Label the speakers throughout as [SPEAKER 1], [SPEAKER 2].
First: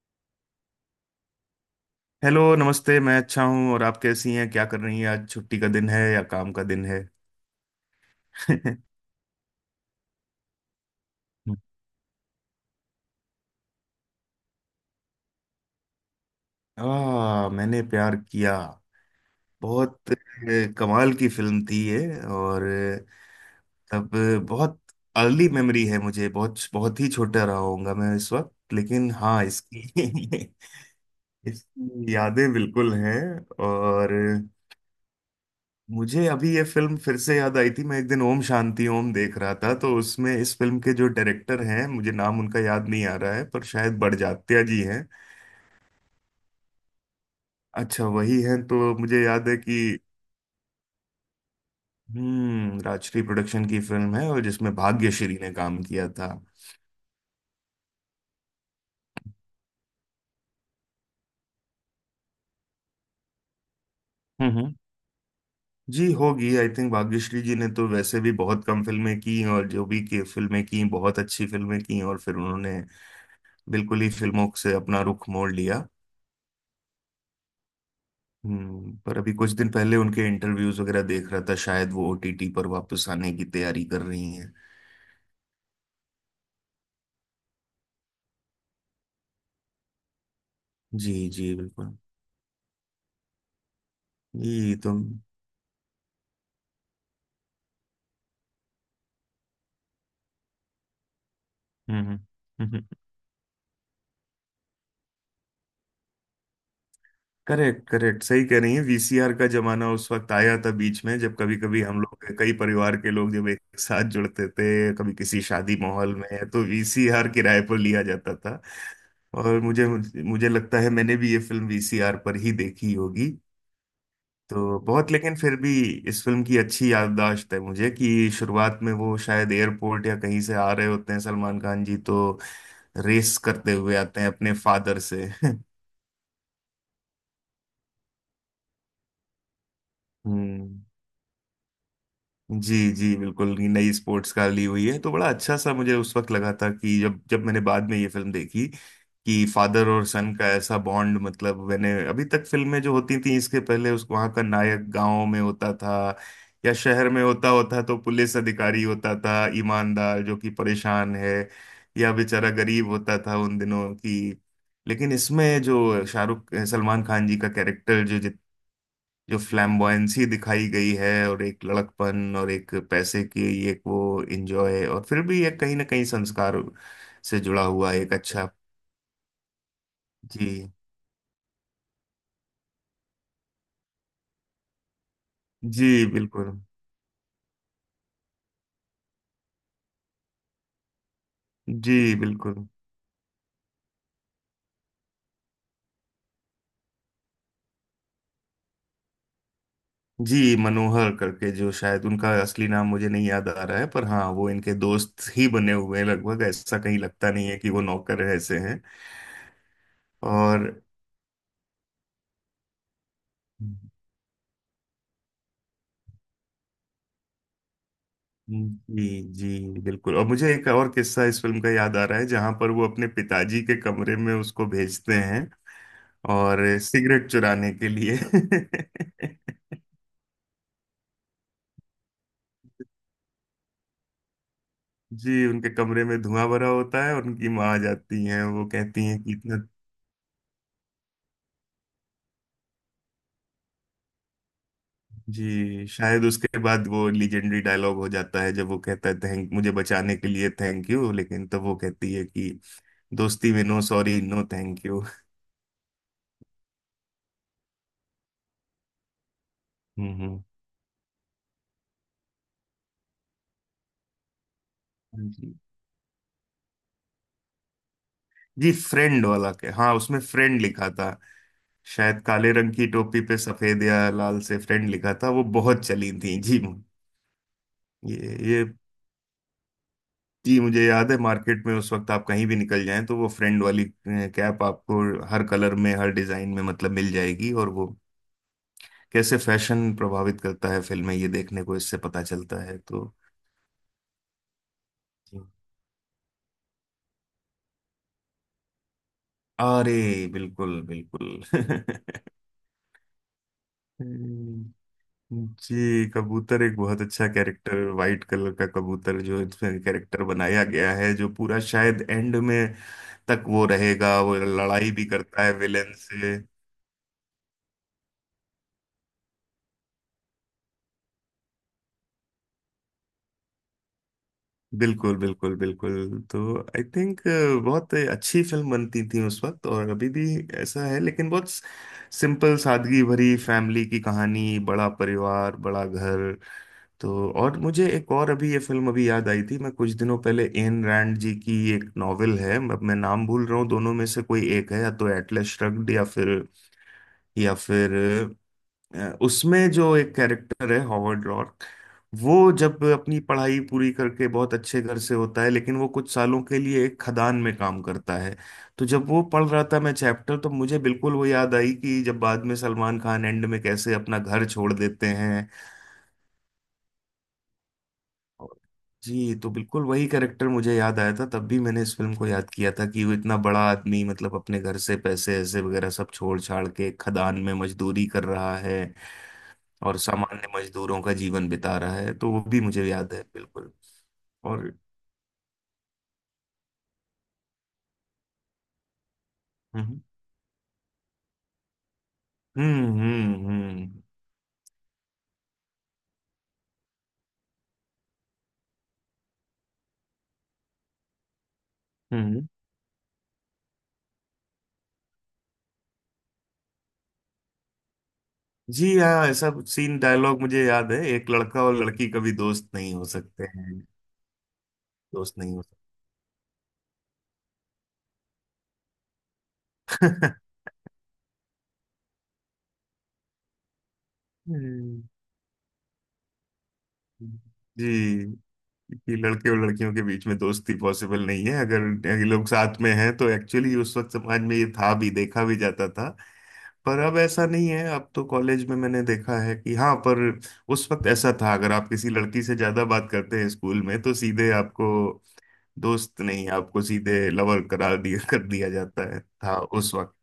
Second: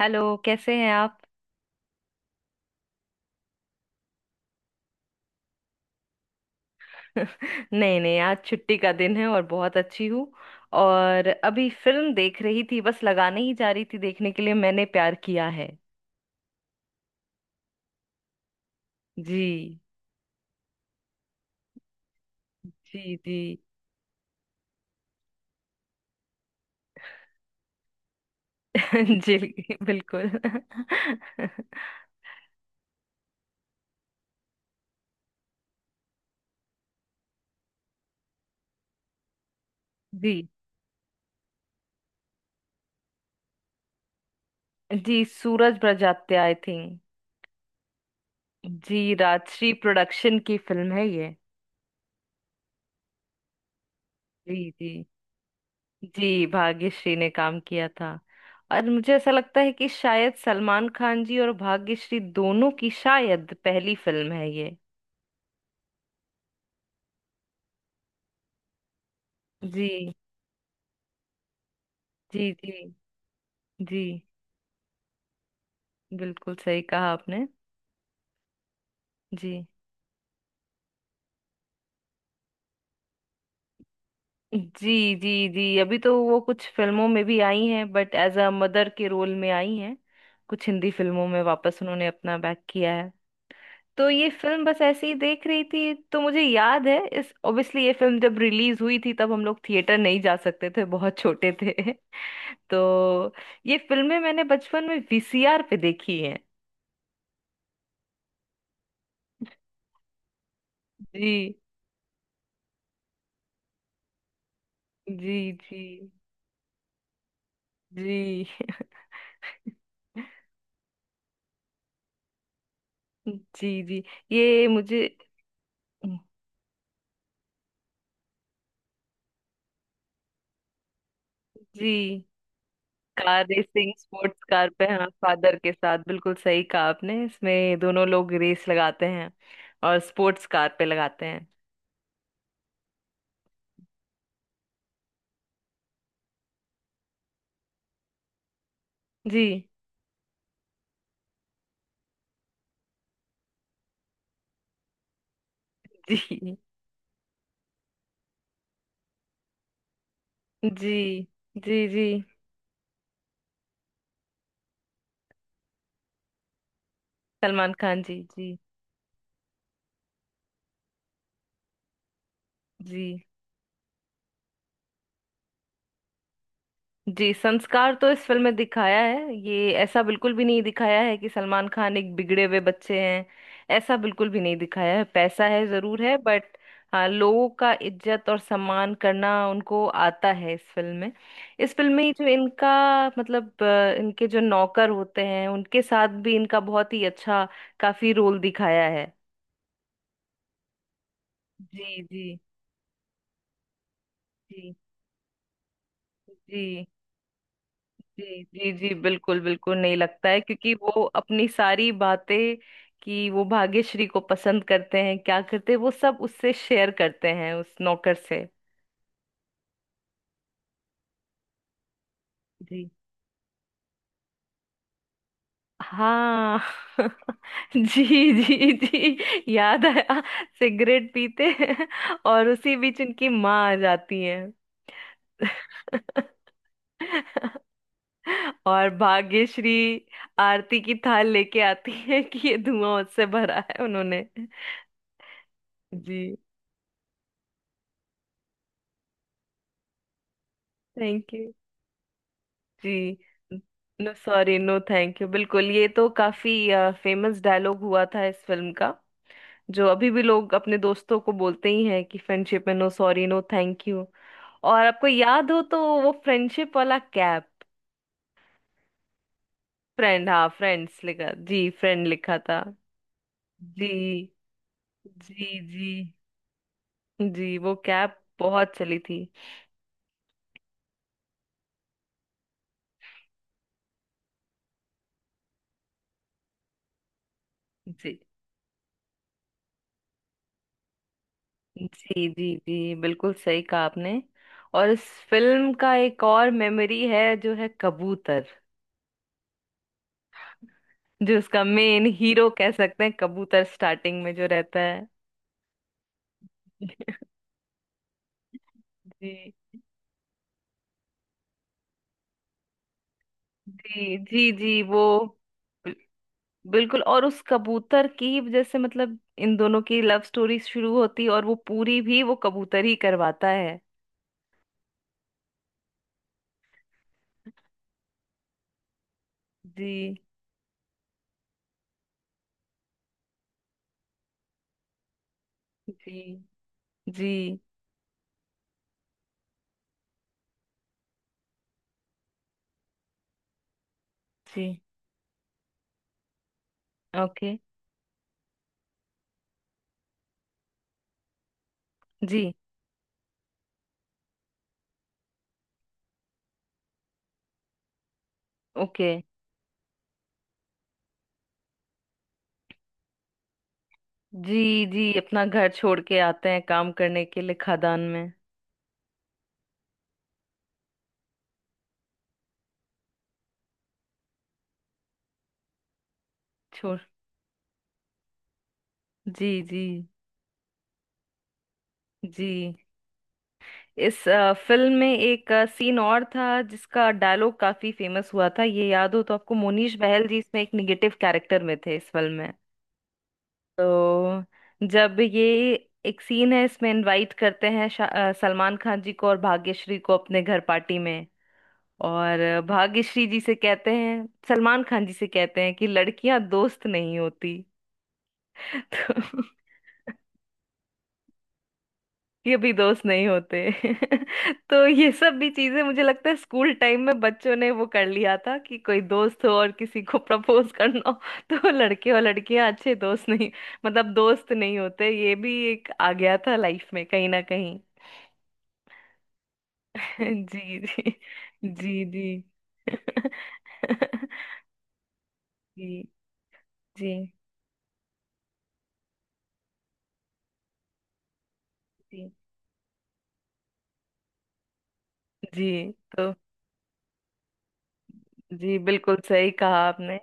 [SPEAKER 1] Hello, कैसे हैं आप?
[SPEAKER 2] हेलो नमस्ते। मैं अच्छा हूँ। और आप कैसी हैं, क्या कर रही हैं? आज छुट्टी का दिन है या काम का दिन है?
[SPEAKER 1] नहीं नहीं, आज छुट्टी का दिन है और बहुत अच्छी हूँ। और अभी फिल्म देख रही थी, बस लगाने ही जा रही थी देखने के लिए, मैंने प्यार किया है।
[SPEAKER 2] आ, मैंने प्यार किया।
[SPEAKER 1] जी।
[SPEAKER 2] बहुत कमाल की फिल्म थी ये। और
[SPEAKER 1] जी जी।
[SPEAKER 2] बहुत अर्ली मेमोरी है मुझे। बहुत बहुत ही छोटा रहा होऊंगा मैं इस वक्त, लेकिन
[SPEAKER 1] जी,
[SPEAKER 2] हाँ
[SPEAKER 1] बिल्कुल।
[SPEAKER 2] इसकी इसकी यादें बिल्कुल हैं। और मुझे अभी ये फिल्म फिर से याद आई थी। मैं एक दिन ओम शांति ओम देख रहा था, तो उसमें
[SPEAKER 1] जी
[SPEAKER 2] इस फिल्म के जो डायरेक्टर हैं, मुझे नाम उनका याद नहीं आ रहा है, पर शायद बड़जात्या जी हैं।
[SPEAKER 1] जी, सूरज बड़जात्या आई थिंक।
[SPEAKER 2] अच्छा, वही हैं। तो
[SPEAKER 1] जी,
[SPEAKER 2] मुझे याद है
[SPEAKER 1] राजश्री
[SPEAKER 2] कि
[SPEAKER 1] प्रोडक्शन की फिल्म है ये।
[SPEAKER 2] राजश्री प्रोडक्शन की फिल्म है, और
[SPEAKER 1] जी
[SPEAKER 2] जिसमें
[SPEAKER 1] जी,
[SPEAKER 2] भाग्यश्री ने काम किया था।
[SPEAKER 1] जी भाग्यश्री ने काम किया था। और मुझे ऐसा लगता है कि शायद सलमान खान जी और भाग्यश्री दोनों की शायद पहली फिल्म है
[SPEAKER 2] हम्म हम्म।
[SPEAKER 1] ये।
[SPEAKER 2] जी, होगी आई थिंक। भाग्यश्री जी ने तो वैसे भी बहुत कम फिल्में की, और जो
[SPEAKER 1] जी।
[SPEAKER 2] भी की फिल्में की, बहुत अच्छी फिल्में की, और फिर
[SPEAKER 1] जी। जी
[SPEAKER 2] उन्होंने
[SPEAKER 1] जी,
[SPEAKER 2] बिल्कुल ही फिल्मों से अपना रुख मोड़ लिया।
[SPEAKER 1] बिल्कुल सही कहा आपने।
[SPEAKER 2] पर अभी कुछ
[SPEAKER 1] जी
[SPEAKER 2] दिन पहले उनके इंटरव्यूज वगैरह देख रहा था, शायद वो ओटीटी पर वापस आने की तैयारी कर रही हैं।
[SPEAKER 1] जी जी। जी अभी तो वो कुछ फिल्मों में भी आई हैं, बट एज अ मदर के रोल में आई हैं। कुछ हिंदी फिल्मों
[SPEAKER 2] जी
[SPEAKER 1] में
[SPEAKER 2] जी
[SPEAKER 1] वापस
[SPEAKER 2] बिल्कुल।
[SPEAKER 1] उन्होंने अपना बैक किया है। तो ये फिल्म
[SPEAKER 2] ये
[SPEAKER 1] बस
[SPEAKER 2] तुम।
[SPEAKER 1] ऐसे ही देख रही थी। तो मुझे याद है इस, ऑब्वियसली ये फिल्म जब रिलीज हुई थी तब हम लोग थिएटर नहीं जा सकते थे, बहुत छोटे थे।
[SPEAKER 2] हम्म हम्म।
[SPEAKER 1] तो ये फिल्में मैंने बचपन में वीसीआर पे देखी हैं।
[SPEAKER 2] करेक्ट करेक्ट, सही कह रही है। वीसीआर का जमाना उस वक्त आया था बीच में, जब कभी
[SPEAKER 1] जी
[SPEAKER 2] कभी हम लोग, कई परिवार के लोग जब एक साथ जुड़ते थे, कभी
[SPEAKER 1] जी।
[SPEAKER 2] किसी शादी
[SPEAKER 1] जी
[SPEAKER 2] माहौल में, तो वीसीआर किराए पर लिया जाता
[SPEAKER 1] जी।
[SPEAKER 2] था। और मुझे मुझे लगता है मैंने भी ये फिल्म वीसीआर पर ही देखी होगी।
[SPEAKER 1] जी जी। ये
[SPEAKER 2] तो
[SPEAKER 1] मुझे।
[SPEAKER 2] बहुत, लेकिन फिर भी इस फिल्म की अच्छी याददाश्त है मुझे कि शुरुआत में वो शायद एयरपोर्ट या कहीं से आ रहे होते हैं, सलमान खान जी,
[SPEAKER 1] जी
[SPEAKER 2] तो रेस
[SPEAKER 1] कार
[SPEAKER 2] करते
[SPEAKER 1] रेसिंग
[SPEAKER 2] हुए आते हैं
[SPEAKER 1] स्पोर्ट्स
[SPEAKER 2] अपने
[SPEAKER 1] कार पे,
[SPEAKER 2] फादर
[SPEAKER 1] हाँ,
[SPEAKER 2] से।
[SPEAKER 1] फादर के साथ, बिल्कुल सही कहा आपने, इसमें दोनों लोग रेस लगाते हैं। और स्पोर्ट्स कार
[SPEAKER 2] हम्म।
[SPEAKER 1] पे लगाते हैं।
[SPEAKER 2] जी जी बिल्कुल, ये नई स्पोर्ट्स कार ली हुई है। तो बड़ा अच्छा सा मुझे उस वक्त लगा था कि जब जब मैंने बाद में ये फिल्म देखी
[SPEAKER 1] जी।
[SPEAKER 2] कि फादर और सन का ऐसा बॉन्ड, मतलब मैंने अभी तक फिल्में जो होती थी इसके पहले, उस वहाँ का नायक गांव में होता था,
[SPEAKER 1] जी
[SPEAKER 2] या शहर में होता होता तो पुलिस अधिकारी होता था ईमानदार जो कि
[SPEAKER 1] जी
[SPEAKER 2] परेशान है,
[SPEAKER 1] जी। जी
[SPEAKER 2] या बेचारा गरीब होता था उन दिनों की। लेकिन इसमें जो शाहरुख सलमान खान जी का
[SPEAKER 1] सलमान खान
[SPEAKER 2] कैरेक्टर, जो
[SPEAKER 1] जी। जी
[SPEAKER 2] जितना जो फ्लैम्बॉयंसी दिखाई गई है, और एक लड़कपन और एक
[SPEAKER 1] जी।
[SPEAKER 2] पैसे की ये वो इंजॉय, और फिर भी ये कहीं ना कहीं संस्कार
[SPEAKER 1] जी
[SPEAKER 2] से जुड़ा हुआ
[SPEAKER 1] संस्कार तो
[SPEAKER 2] एक
[SPEAKER 1] इस फिल्म
[SPEAKER 2] अच्छा।
[SPEAKER 1] में दिखाया है। ये ऐसा बिल्कुल भी नहीं
[SPEAKER 2] जी
[SPEAKER 1] दिखाया है कि सलमान खान एक बिगड़े हुए बच्चे हैं। ऐसा बिल्कुल भी नहीं दिखाया है। पैसा है, जरूर
[SPEAKER 2] जी
[SPEAKER 1] है, बट
[SPEAKER 2] बिल्कुल।
[SPEAKER 1] हाँ, लोगों का इज्जत और सम्मान करना उनको आता है इस फिल्म में। इस फिल्म
[SPEAKER 2] जी
[SPEAKER 1] में ही जो
[SPEAKER 2] बिल्कुल।
[SPEAKER 1] इनका मतलब इनके जो नौकर होते हैं उनके साथ भी इनका बहुत ही अच्छा काफी रोल दिखाया है।
[SPEAKER 2] जी, मनोहर करके, जो
[SPEAKER 1] जी
[SPEAKER 2] शायद उनका
[SPEAKER 1] जी
[SPEAKER 2] असली नाम मुझे नहीं याद आ रहा है, पर हाँ वो
[SPEAKER 1] जी।
[SPEAKER 2] इनके दोस्त ही बने हुए हैं लगभग, ऐसा
[SPEAKER 1] जी।
[SPEAKER 2] कहीं लगता नहीं है कि वो नौकर
[SPEAKER 1] जी
[SPEAKER 2] ऐसे
[SPEAKER 1] जी
[SPEAKER 2] हैं।
[SPEAKER 1] जी, बिल्कुल बिल्कुल नहीं लगता है
[SPEAKER 2] और
[SPEAKER 1] क्योंकि वो अपनी सारी बातें कि वो भाग्यश्री को पसंद करते हैं, क्या करते हैं, वो सब उससे शेयर करते हैं उस नौकर से।
[SPEAKER 2] जी जी बिल्कुल। और मुझे एक और किस्सा इस फिल्म का याद आ रहा है, जहाँ पर वो
[SPEAKER 1] जी।
[SPEAKER 2] अपने पिताजी के कमरे में उसको भेजते हैं,
[SPEAKER 1] हाँ।
[SPEAKER 2] और सिगरेट चुराने
[SPEAKER 1] जी।
[SPEAKER 2] के लिए।
[SPEAKER 1] जी जी, याद आया। सिगरेट पीते हैं। और उसी बीच उनकी माँ आ जाती है।
[SPEAKER 2] जी, उनके कमरे में धुआं भरा होता है और उनकी माँ आ जाती हैं, वो
[SPEAKER 1] और
[SPEAKER 2] कहती हैं कि इतना।
[SPEAKER 1] भाग्यश्री आरती की थाल लेके आती है कि ये धुआं उससे भरा है उन्होंने।
[SPEAKER 2] जी,
[SPEAKER 1] जी।
[SPEAKER 2] शायद उसके बाद वो लीजेंडरी डायलॉग हो जाता है, जब वो कहता है थैंक, मुझे बचाने के लिए थैंक यू,
[SPEAKER 1] थैंक यू।
[SPEAKER 2] लेकिन तब वो कहती है कि
[SPEAKER 1] जी।
[SPEAKER 2] दोस्ती में no
[SPEAKER 1] no
[SPEAKER 2] sorry no
[SPEAKER 1] sorry no
[SPEAKER 2] thank you.
[SPEAKER 1] Thank you. बिल्कुल, ये तो काफी फेमस डायलॉग हुआ था इस फिल्म का। जो अभी
[SPEAKER 2] हम्म
[SPEAKER 1] भी
[SPEAKER 2] हम्म,
[SPEAKER 1] लोग अपने दोस्तों को बोलते ही हैं कि फ्रेंडशिप में no sorry no thank you. और आपको याद
[SPEAKER 2] जी
[SPEAKER 1] हो तो वो फ्रेंडशिप वाला कैप।
[SPEAKER 2] जी। फ्रेंड वाला के, हाँ उसमें
[SPEAKER 1] फ्रेंड, हाँ,
[SPEAKER 2] फ्रेंड लिखा
[SPEAKER 1] फ्रेंड्स
[SPEAKER 2] था।
[SPEAKER 1] लिखा, जी फ्रेंड
[SPEAKER 2] शायद
[SPEAKER 1] लिखा
[SPEAKER 2] काले
[SPEAKER 1] था।
[SPEAKER 2] रंग की टोपी पे सफेद
[SPEAKER 1] जी
[SPEAKER 2] या लाल से फ्रेंड लिखा था। वो
[SPEAKER 1] जी
[SPEAKER 2] बहुत
[SPEAKER 1] जी।
[SPEAKER 2] चली थी जी।
[SPEAKER 1] जी वो
[SPEAKER 2] ये
[SPEAKER 1] कैप
[SPEAKER 2] ये
[SPEAKER 1] बहुत चली थी।
[SPEAKER 2] जी, मुझे याद है मार्केट में उस वक्त आप कहीं भी निकल जाएं, तो वो फ्रेंड वाली कैप आपको हर कलर में, हर डिजाइन में मतलब मिल जाएगी। और वो
[SPEAKER 1] जी
[SPEAKER 2] कैसे फैशन प्रभावित करता है फिल्में, ये देखने को इससे पता
[SPEAKER 1] जी। जी
[SPEAKER 2] चलता है।
[SPEAKER 1] जी,
[SPEAKER 2] तो
[SPEAKER 1] बिल्कुल सही कहा आपने। और इस
[SPEAKER 2] जी।
[SPEAKER 1] फिल्म का एक और मेमोरी है, जो है कबूतर।
[SPEAKER 2] अरे, बिल्कुल
[SPEAKER 1] जो
[SPEAKER 2] बिल्कुल।
[SPEAKER 1] उसका मेन हीरो कह सकते हैं, कबूतर स्टार्टिंग में जो
[SPEAKER 2] हम्म,
[SPEAKER 1] रहता है।
[SPEAKER 2] जी। कबूतर एक बहुत अच्छा कैरेक्टर, वाइट कलर का कबूतर जो
[SPEAKER 1] जी
[SPEAKER 2] इसमें कैरेक्टर बनाया गया है, जो पूरा शायद एंड में तक वो
[SPEAKER 1] जी
[SPEAKER 2] रहेगा। वो
[SPEAKER 1] जी। जी
[SPEAKER 2] लड़ाई
[SPEAKER 1] वो
[SPEAKER 2] भी करता है विलेन
[SPEAKER 1] बिल-
[SPEAKER 2] से।
[SPEAKER 1] बिल्कुल। और उस कबूतर की ही वजह से मतलब इन दोनों की लव स्टोरी शुरू होती, और वो पूरी भी वो कबूतर ही करवाता है।
[SPEAKER 2] बिल्कुल बिल्कुल बिल्कुल। तो आई थिंक बहुत अच्छी फिल्म बनती थी उस वक्त, और अभी
[SPEAKER 1] जी।
[SPEAKER 2] भी ऐसा है, लेकिन बहुत सिंपल सादगी भरी फैमिली की कहानी, बड़ा परिवार, बड़ा
[SPEAKER 1] जी
[SPEAKER 2] घर। तो
[SPEAKER 1] जी।
[SPEAKER 2] और मुझे एक और अभी ये फिल्म अभी याद आई थी, मैं कुछ दिनों पहले एन रैंड जी की एक नॉवेल है, अब मैं नाम भूल रहा हूँ, दोनों में से कोई
[SPEAKER 1] जी
[SPEAKER 2] एक है, या तो एटलस श्रग्ड या फिर,
[SPEAKER 1] ओके।
[SPEAKER 2] या फिर उसमें जो एक कैरेक्टर है हॉवर्ड रॉक, वो
[SPEAKER 1] जी
[SPEAKER 2] जब अपनी पढ़ाई पूरी करके बहुत अच्छे घर से होता है, लेकिन वो कुछ सालों के लिए एक खदान में काम करता है। तो जब
[SPEAKER 1] ओके।
[SPEAKER 2] वो पढ़ रहा था मैं चैप्टर, तो मुझे बिल्कुल वो याद आई, कि जब बाद में सलमान खान एंड में कैसे अपना घर छोड़
[SPEAKER 1] जी
[SPEAKER 2] देते
[SPEAKER 1] जी अपना
[SPEAKER 2] हैं।
[SPEAKER 1] घर छोड़ के आते हैं काम करने के लिए खदान में।
[SPEAKER 2] और- जी, तो बिल्कुल वही कैरेक्टर मुझे याद आया था। तब भी मैंने इस फिल्म को याद किया था कि वो इतना बड़ा आदमी, मतलब अपने घर से पैसे ऐसे वगैरह सब छोड़ छाड़ के
[SPEAKER 1] छोड़।
[SPEAKER 2] खदान में मजदूरी कर रहा है,
[SPEAKER 1] जी जी।
[SPEAKER 2] और सामान्य मजदूरों का जीवन बिता रहा है, तो वो भी
[SPEAKER 1] जी
[SPEAKER 2] मुझे याद है बिल्कुल।
[SPEAKER 1] इस
[SPEAKER 2] और
[SPEAKER 1] फिल्म में एक सीन और था जिसका डायलॉग काफी फेमस हुआ था, ये याद हो तो आपको, मोनीश
[SPEAKER 2] हम्म
[SPEAKER 1] बहल जी इसमें एक निगेटिव कैरेक्टर में थे इस फिल्म में।
[SPEAKER 2] हम्म हम्म हम्म
[SPEAKER 1] तो जब ये एक सीन है इसमें, इनवाइट करते हैं सलमान खान जी को और भाग्यश्री को अपने घर पार्टी में। और
[SPEAKER 2] हम्म।
[SPEAKER 1] भाग्यश्री जी से कहते हैं, सलमान खान जी से कहते हैं कि लड़कियां दोस्त नहीं होती।
[SPEAKER 2] जी
[SPEAKER 1] तो
[SPEAKER 2] हाँ, ऐसा सीन डायलॉग मुझे याद है, एक लड़का और लड़की कभी
[SPEAKER 1] ये
[SPEAKER 2] दोस्त
[SPEAKER 1] भी
[SPEAKER 2] नहीं
[SPEAKER 1] दोस्त
[SPEAKER 2] हो
[SPEAKER 1] नहीं
[SPEAKER 2] सकते
[SPEAKER 1] होते।
[SPEAKER 2] हैं,
[SPEAKER 1] तो ये सब
[SPEAKER 2] दोस्त
[SPEAKER 1] भी
[SPEAKER 2] नहीं हो
[SPEAKER 1] चीजें मुझे लगता है स्कूल टाइम में बच्चों ने वो कर लिया था कि कोई दोस्त हो और किसी को
[SPEAKER 2] सकते।
[SPEAKER 1] प्रपोज करना हो। तो लड़के और लड़कियां अच्छे दोस्त नहीं, मतलब दोस्त नहीं होते, ये भी एक आ गया था लाइफ में कहीं ना कहीं।
[SPEAKER 2] जी, कि लड़के और लड़कियों के बीच में दोस्ती
[SPEAKER 1] जी जी।
[SPEAKER 2] पॉसिबल नहीं है,
[SPEAKER 1] जी
[SPEAKER 2] अगर ये
[SPEAKER 1] जी।
[SPEAKER 2] लोग साथ में हैं, तो एक्चुअली उस वक्त समाज में ये था, भी देखा भी
[SPEAKER 1] जी।
[SPEAKER 2] जाता था। पर
[SPEAKER 1] जी
[SPEAKER 2] अब ऐसा नहीं है, अब तो कॉलेज में मैंने देखा है कि हाँ, पर उस वक्त ऐसा था, अगर आप किसी
[SPEAKER 1] जी
[SPEAKER 2] लड़की से ज्यादा बात करते हैं स्कूल में तो सीधे आपको
[SPEAKER 1] जी।
[SPEAKER 2] दोस्त
[SPEAKER 1] तो
[SPEAKER 2] नहीं, आपको सीधे लवर करार दिया, कर दिया
[SPEAKER 1] जी,
[SPEAKER 2] जाता
[SPEAKER 1] बिल्कुल
[SPEAKER 2] है
[SPEAKER 1] सही
[SPEAKER 2] था
[SPEAKER 1] कहा
[SPEAKER 2] उस वक्त।
[SPEAKER 1] आपने।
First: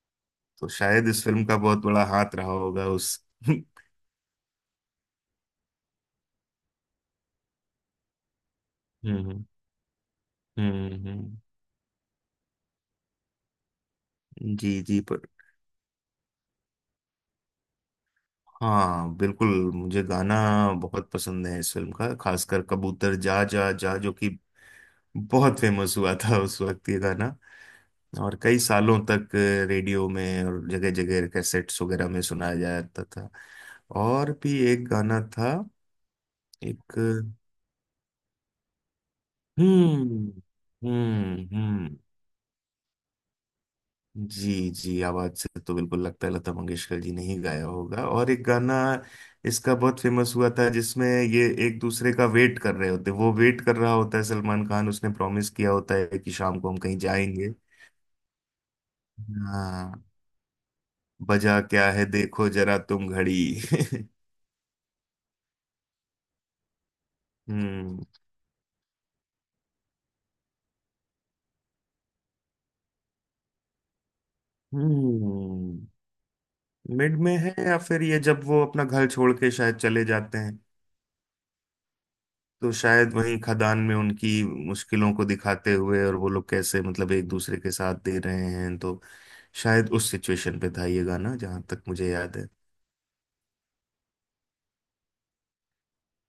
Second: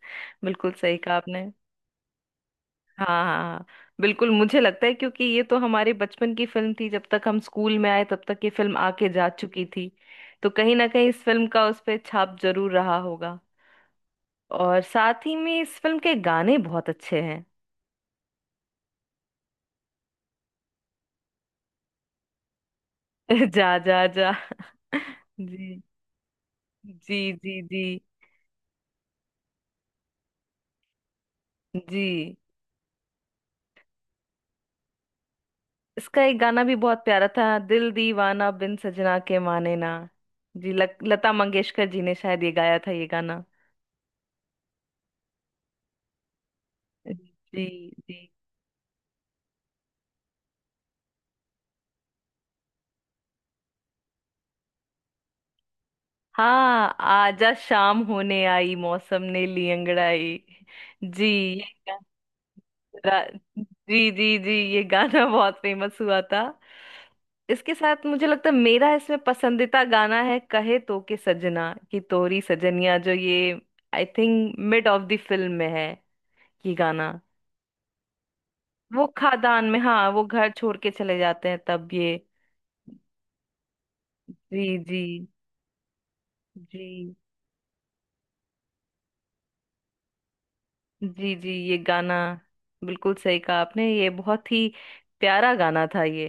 [SPEAKER 2] तो
[SPEAKER 1] बिल्कुल सही
[SPEAKER 2] शायद
[SPEAKER 1] कहा
[SPEAKER 2] इस
[SPEAKER 1] आपने।
[SPEAKER 2] फिल्म का बहुत बड़ा हाथ रहा होगा
[SPEAKER 1] हाँ
[SPEAKER 2] उस
[SPEAKER 1] हाँ
[SPEAKER 2] हम्म
[SPEAKER 1] हाँ। बिल्कुल, मुझे लगता है क्योंकि ये तो हमारे बचपन की फिल्म थी, जब तक हम स्कूल में आए तब तक ये फिल्म आके जा
[SPEAKER 2] हम्म
[SPEAKER 1] चुकी थी। तो कहीं ना
[SPEAKER 2] हम्म,
[SPEAKER 1] कहीं इस
[SPEAKER 2] हम्म।
[SPEAKER 1] फिल्म का उस पे छाप जरूर रहा होगा। और
[SPEAKER 2] जी जी,
[SPEAKER 1] साथ
[SPEAKER 2] पर
[SPEAKER 1] ही में इस फिल्म के गाने बहुत अच्छे हैं।
[SPEAKER 2] हाँ बिल्कुल, मुझे गाना बहुत पसंद है इस फिल्म का, खासकर कबूतर जा जा
[SPEAKER 1] जा
[SPEAKER 2] जा,
[SPEAKER 1] जा
[SPEAKER 2] जो कि
[SPEAKER 1] जा।
[SPEAKER 2] बहुत
[SPEAKER 1] जी
[SPEAKER 2] फेमस हुआ था उस वक्त, ये
[SPEAKER 1] जी
[SPEAKER 2] गाना,
[SPEAKER 1] जी। जी
[SPEAKER 2] और कई सालों तक रेडियो में और जगह जगह कैसेट्स वगैरह में
[SPEAKER 1] जी।
[SPEAKER 2] सुनाया जाता था। और भी एक गाना था,
[SPEAKER 1] इसका एक गाना भी
[SPEAKER 2] एक
[SPEAKER 1] बहुत प्यारा था, दिल दीवाना बिन सजना के माने ना।
[SPEAKER 2] हम्म
[SPEAKER 1] जी लता
[SPEAKER 2] हम्म
[SPEAKER 1] मंगेशकर
[SPEAKER 2] हम्म
[SPEAKER 1] जी ने शायद ये गाया था ये गाना।
[SPEAKER 2] जी जी, आवाज से तो बिल्कुल लगता है लता मंगेशकर जी ने ही गाया
[SPEAKER 1] जी।
[SPEAKER 2] होगा।
[SPEAKER 1] जी।
[SPEAKER 2] और एक गाना इसका बहुत फेमस हुआ था, जिसमें ये एक दूसरे का वेट कर रहे होते, वो वेट कर रहा होता है सलमान खान, उसने प्रॉमिस किया होता है कि शाम को हम
[SPEAKER 1] हाँ
[SPEAKER 2] कहीं
[SPEAKER 1] आजा
[SPEAKER 2] जाएंगे।
[SPEAKER 1] शाम होने आई मौसम ने ली
[SPEAKER 2] हाँ,
[SPEAKER 1] अंगड़ाई। जी
[SPEAKER 2] बजा
[SPEAKER 1] ये
[SPEAKER 2] क्या है देखो जरा तुम
[SPEAKER 1] गाना।
[SPEAKER 2] घड़ी।
[SPEAKER 1] जी जी जी ये गाना बहुत फेमस हुआ था। इसके
[SPEAKER 2] हम्म
[SPEAKER 1] साथ मुझे लगता है मेरा इसमें पसंदीदा गाना है, कहे तो के सजना कि तोरी सजनिया, जो ये I think mid of the film में है
[SPEAKER 2] हम्म
[SPEAKER 1] ये गाना।
[SPEAKER 2] मिड में है, या फिर ये जब वो अपना
[SPEAKER 1] वो
[SPEAKER 2] घर छोड़ के
[SPEAKER 1] खादान
[SPEAKER 2] शायद
[SPEAKER 1] में,
[SPEAKER 2] चले
[SPEAKER 1] हाँ, वो
[SPEAKER 2] जाते
[SPEAKER 1] घर
[SPEAKER 2] हैं,
[SPEAKER 1] छोड़ के चले जाते हैं तब ये।
[SPEAKER 2] तो शायद वही खदान में उनकी
[SPEAKER 1] जी जी।
[SPEAKER 2] मुश्किलों को दिखाते हुए, और वो लोग कैसे मतलब
[SPEAKER 1] जी
[SPEAKER 2] एक दूसरे के साथ दे रहे हैं, तो शायद उस सिचुएशन पे था ये
[SPEAKER 1] जी।
[SPEAKER 2] गाना,
[SPEAKER 1] जी
[SPEAKER 2] जहाँ
[SPEAKER 1] ये
[SPEAKER 2] तक मुझे
[SPEAKER 1] गाना,
[SPEAKER 2] याद है।
[SPEAKER 1] बिल्कुल सही कहा आपने, ये बहुत ही प्यारा गाना था ये।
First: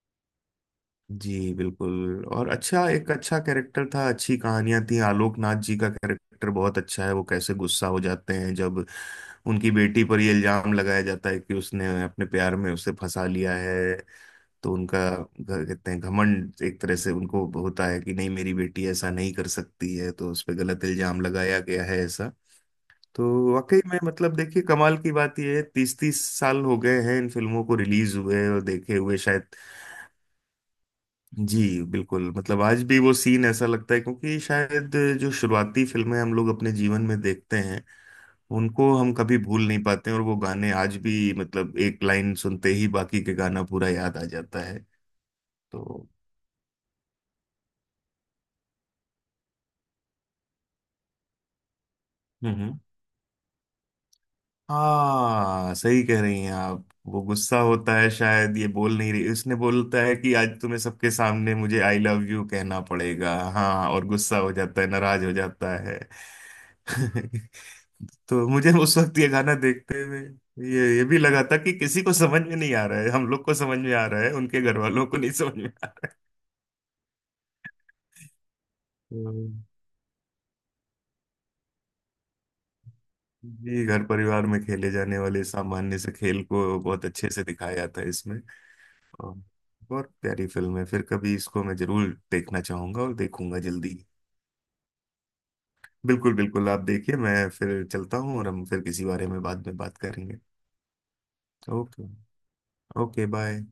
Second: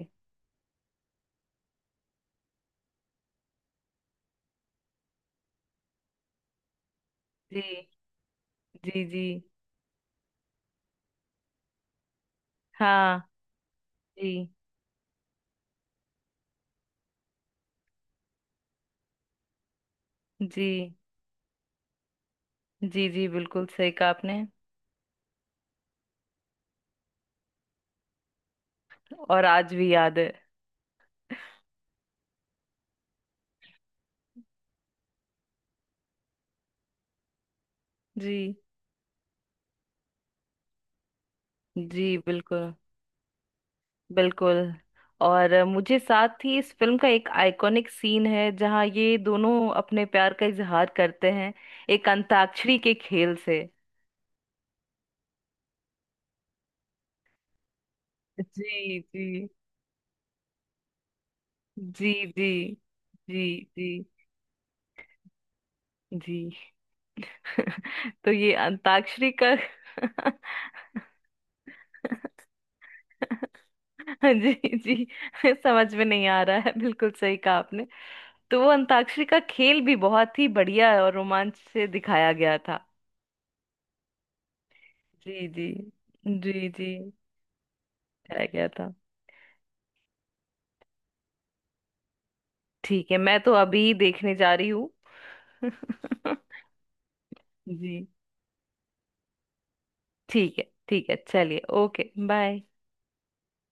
[SPEAKER 2] जी बिल्कुल। और अच्छा, एक अच्छा कैरेक्टर था, अच्छी कहानियां थी। आलोक नाथ जी का कैरेक्टर बहुत अच्छा है, वो कैसे गुस्सा
[SPEAKER 1] जी।
[SPEAKER 2] हो जाते हैं जब
[SPEAKER 1] जी। जी।
[SPEAKER 2] उनकी बेटी पर ये इल्जाम लगाया जाता है कि उसने अपने प्यार में उसे फंसा
[SPEAKER 1] हाँ।
[SPEAKER 2] लिया है।
[SPEAKER 1] जी
[SPEAKER 2] तो उनका कहते हैं घमंड एक तरह से उनको होता है कि नहीं, मेरी बेटी ऐसा नहीं कर सकती है, तो उस पर
[SPEAKER 1] जी।
[SPEAKER 2] गलत इल्जाम लगाया गया है ऐसा।
[SPEAKER 1] जी जी,
[SPEAKER 2] तो
[SPEAKER 1] बिल्कुल
[SPEAKER 2] वाकई
[SPEAKER 1] सही
[SPEAKER 2] में
[SPEAKER 1] कहा
[SPEAKER 2] मतलब
[SPEAKER 1] आपने।
[SPEAKER 2] देखिए, कमाल की बात यह है, 30 30 साल हो गए हैं इन फिल्मों को रिलीज हुए और देखे हुए
[SPEAKER 1] और
[SPEAKER 2] शायद।
[SPEAKER 1] आज भी याद है।
[SPEAKER 2] जी बिल्कुल, मतलब आज भी वो सीन ऐसा लगता है, क्योंकि शायद जो शुरुआती फिल्में हम लोग अपने जीवन में देखते हैं,
[SPEAKER 1] जी।
[SPEAKER 2] उनको हम कभी भूल नहीं पाते हैं, और वो गाने आज भी मतलब एक
[SPEAKER 1] जी,
[SPEAKER 2] लाइन सुनते
[SPEAKER 1] बिल्कुल
[SPEAKER 2] ही बाकी के गाना पूरा याद आ
[SPEAKER 1] बिल्कुल।
[SPEAKER 2] जाता है।
[SPEAKER 1] और मुझे
[SPEAKER 2] तो
[SPEAKER 1] साथ ही इस फिल्म का एक आइकॉनिक सीन है जहाँ ये दोनों अपने प्यार का इजहार करते हैं, एक अंताक्षरी
[SPEAKER 2] हम्म।
[SPEAKER 1] के खेल से।
[SPEAKER 2] हाँ, सही कह रही हैं आप, वो गुस्सा होता है, शायद ये बोल
[SPEAKER 1] जी
[SPEAKER 2] नहीं रही,
[SPEAKER 1] जी।
[SPEAKER 2] उसने बोलता है कि आज तुम्हें सबके सामने मुझे आई
[SPEAKER 1] जी।
[SPEAKER 2] लव यू
[SPEAKER 1] जी।
[SPEAKER 2] कहना पड़ेगा,
[SPEAKER 1] जी
[SPEAKER 2] हाँ,
[SPEAKER 1] जी।
[SPEAKER 2] और गुस्सा हो जाता है, नाराज हो जाता है।
[SPEAKER 1] जी। तो
[SPEAKER 2] तो
[SPEAKER 1] ये
[SPEAKER 2] मुझे उस वक्त ये
[SPEAKER 1] अंताक्षरी
[SPEAKER 2] गाना
[SPEAKER 1] का।
[SPEAKER 2] देखते हुए ये भी लगा था कि किसी को समझ में नहीं आ रहा है, हम लोग को समझ में आ रहा है,
[SPEAKER 1] जी
[SPEAKER 2] उनके घर वालों को नहीं
[SPEAKER 1] जी।
[SPEAKER 2] समझ में आ
[SPEAKER 1] समझ में
[SPEAKER 2] रहा है।
[SPEAKER 1] नहीं आ रहा है, बिल्कुल सही कहा आपने। तो वो
[SPEAKER 2] तो
[SPEAKER 1] अंताक्षरी का खेल भी बहुत ही बढ़िया और रोमांच से दिखाया गया था।
[SPEAKER 2] जी घर परिवार में खेले जाने वाले
[SPEAKER 1] जी जी।
[SPEAKER 2] सामान्य से खेल
[SPEAKER 1] जी
[SPEAKER 2] को
[SPEAKER 1] जी।
[SPEAKER 2] बहुत अच्छे से दिखाया था इसमें।
[SPEAKER 1] दिखाया गया था।
[SPEAKER 2] हाँ, बहुत प्यारी फिल्म है, फिर कभी इसको मैं जरूर देखना चाहूंगा,
[SPEAKER 1] ठीक
[SPEAKER 2] और
[SPEAKER 1] है, मैं तो
[SPEAKER 2] देखूंगा
[SPEAKER 1] अभी
[SPEAKER 2] जल्दी।
[SPEAKER 1] देखने जा रही हूँ।
[SPEAKER 2] बिल्कुल बिल्कुल, आप देखिए, मैं फिर
[SPEAKER 1] जी।
[SPEAKER 2] चलता हूँ, और हम फिर किसी बारे में बाद में बात करेंगे।
[SPEAKER 1] ठीक है ठीक है, चलिए,
[SPEAKER 2] okay.
[SPEAKER 1] Okay bye.
[SPEAKER 2] Okay, bye.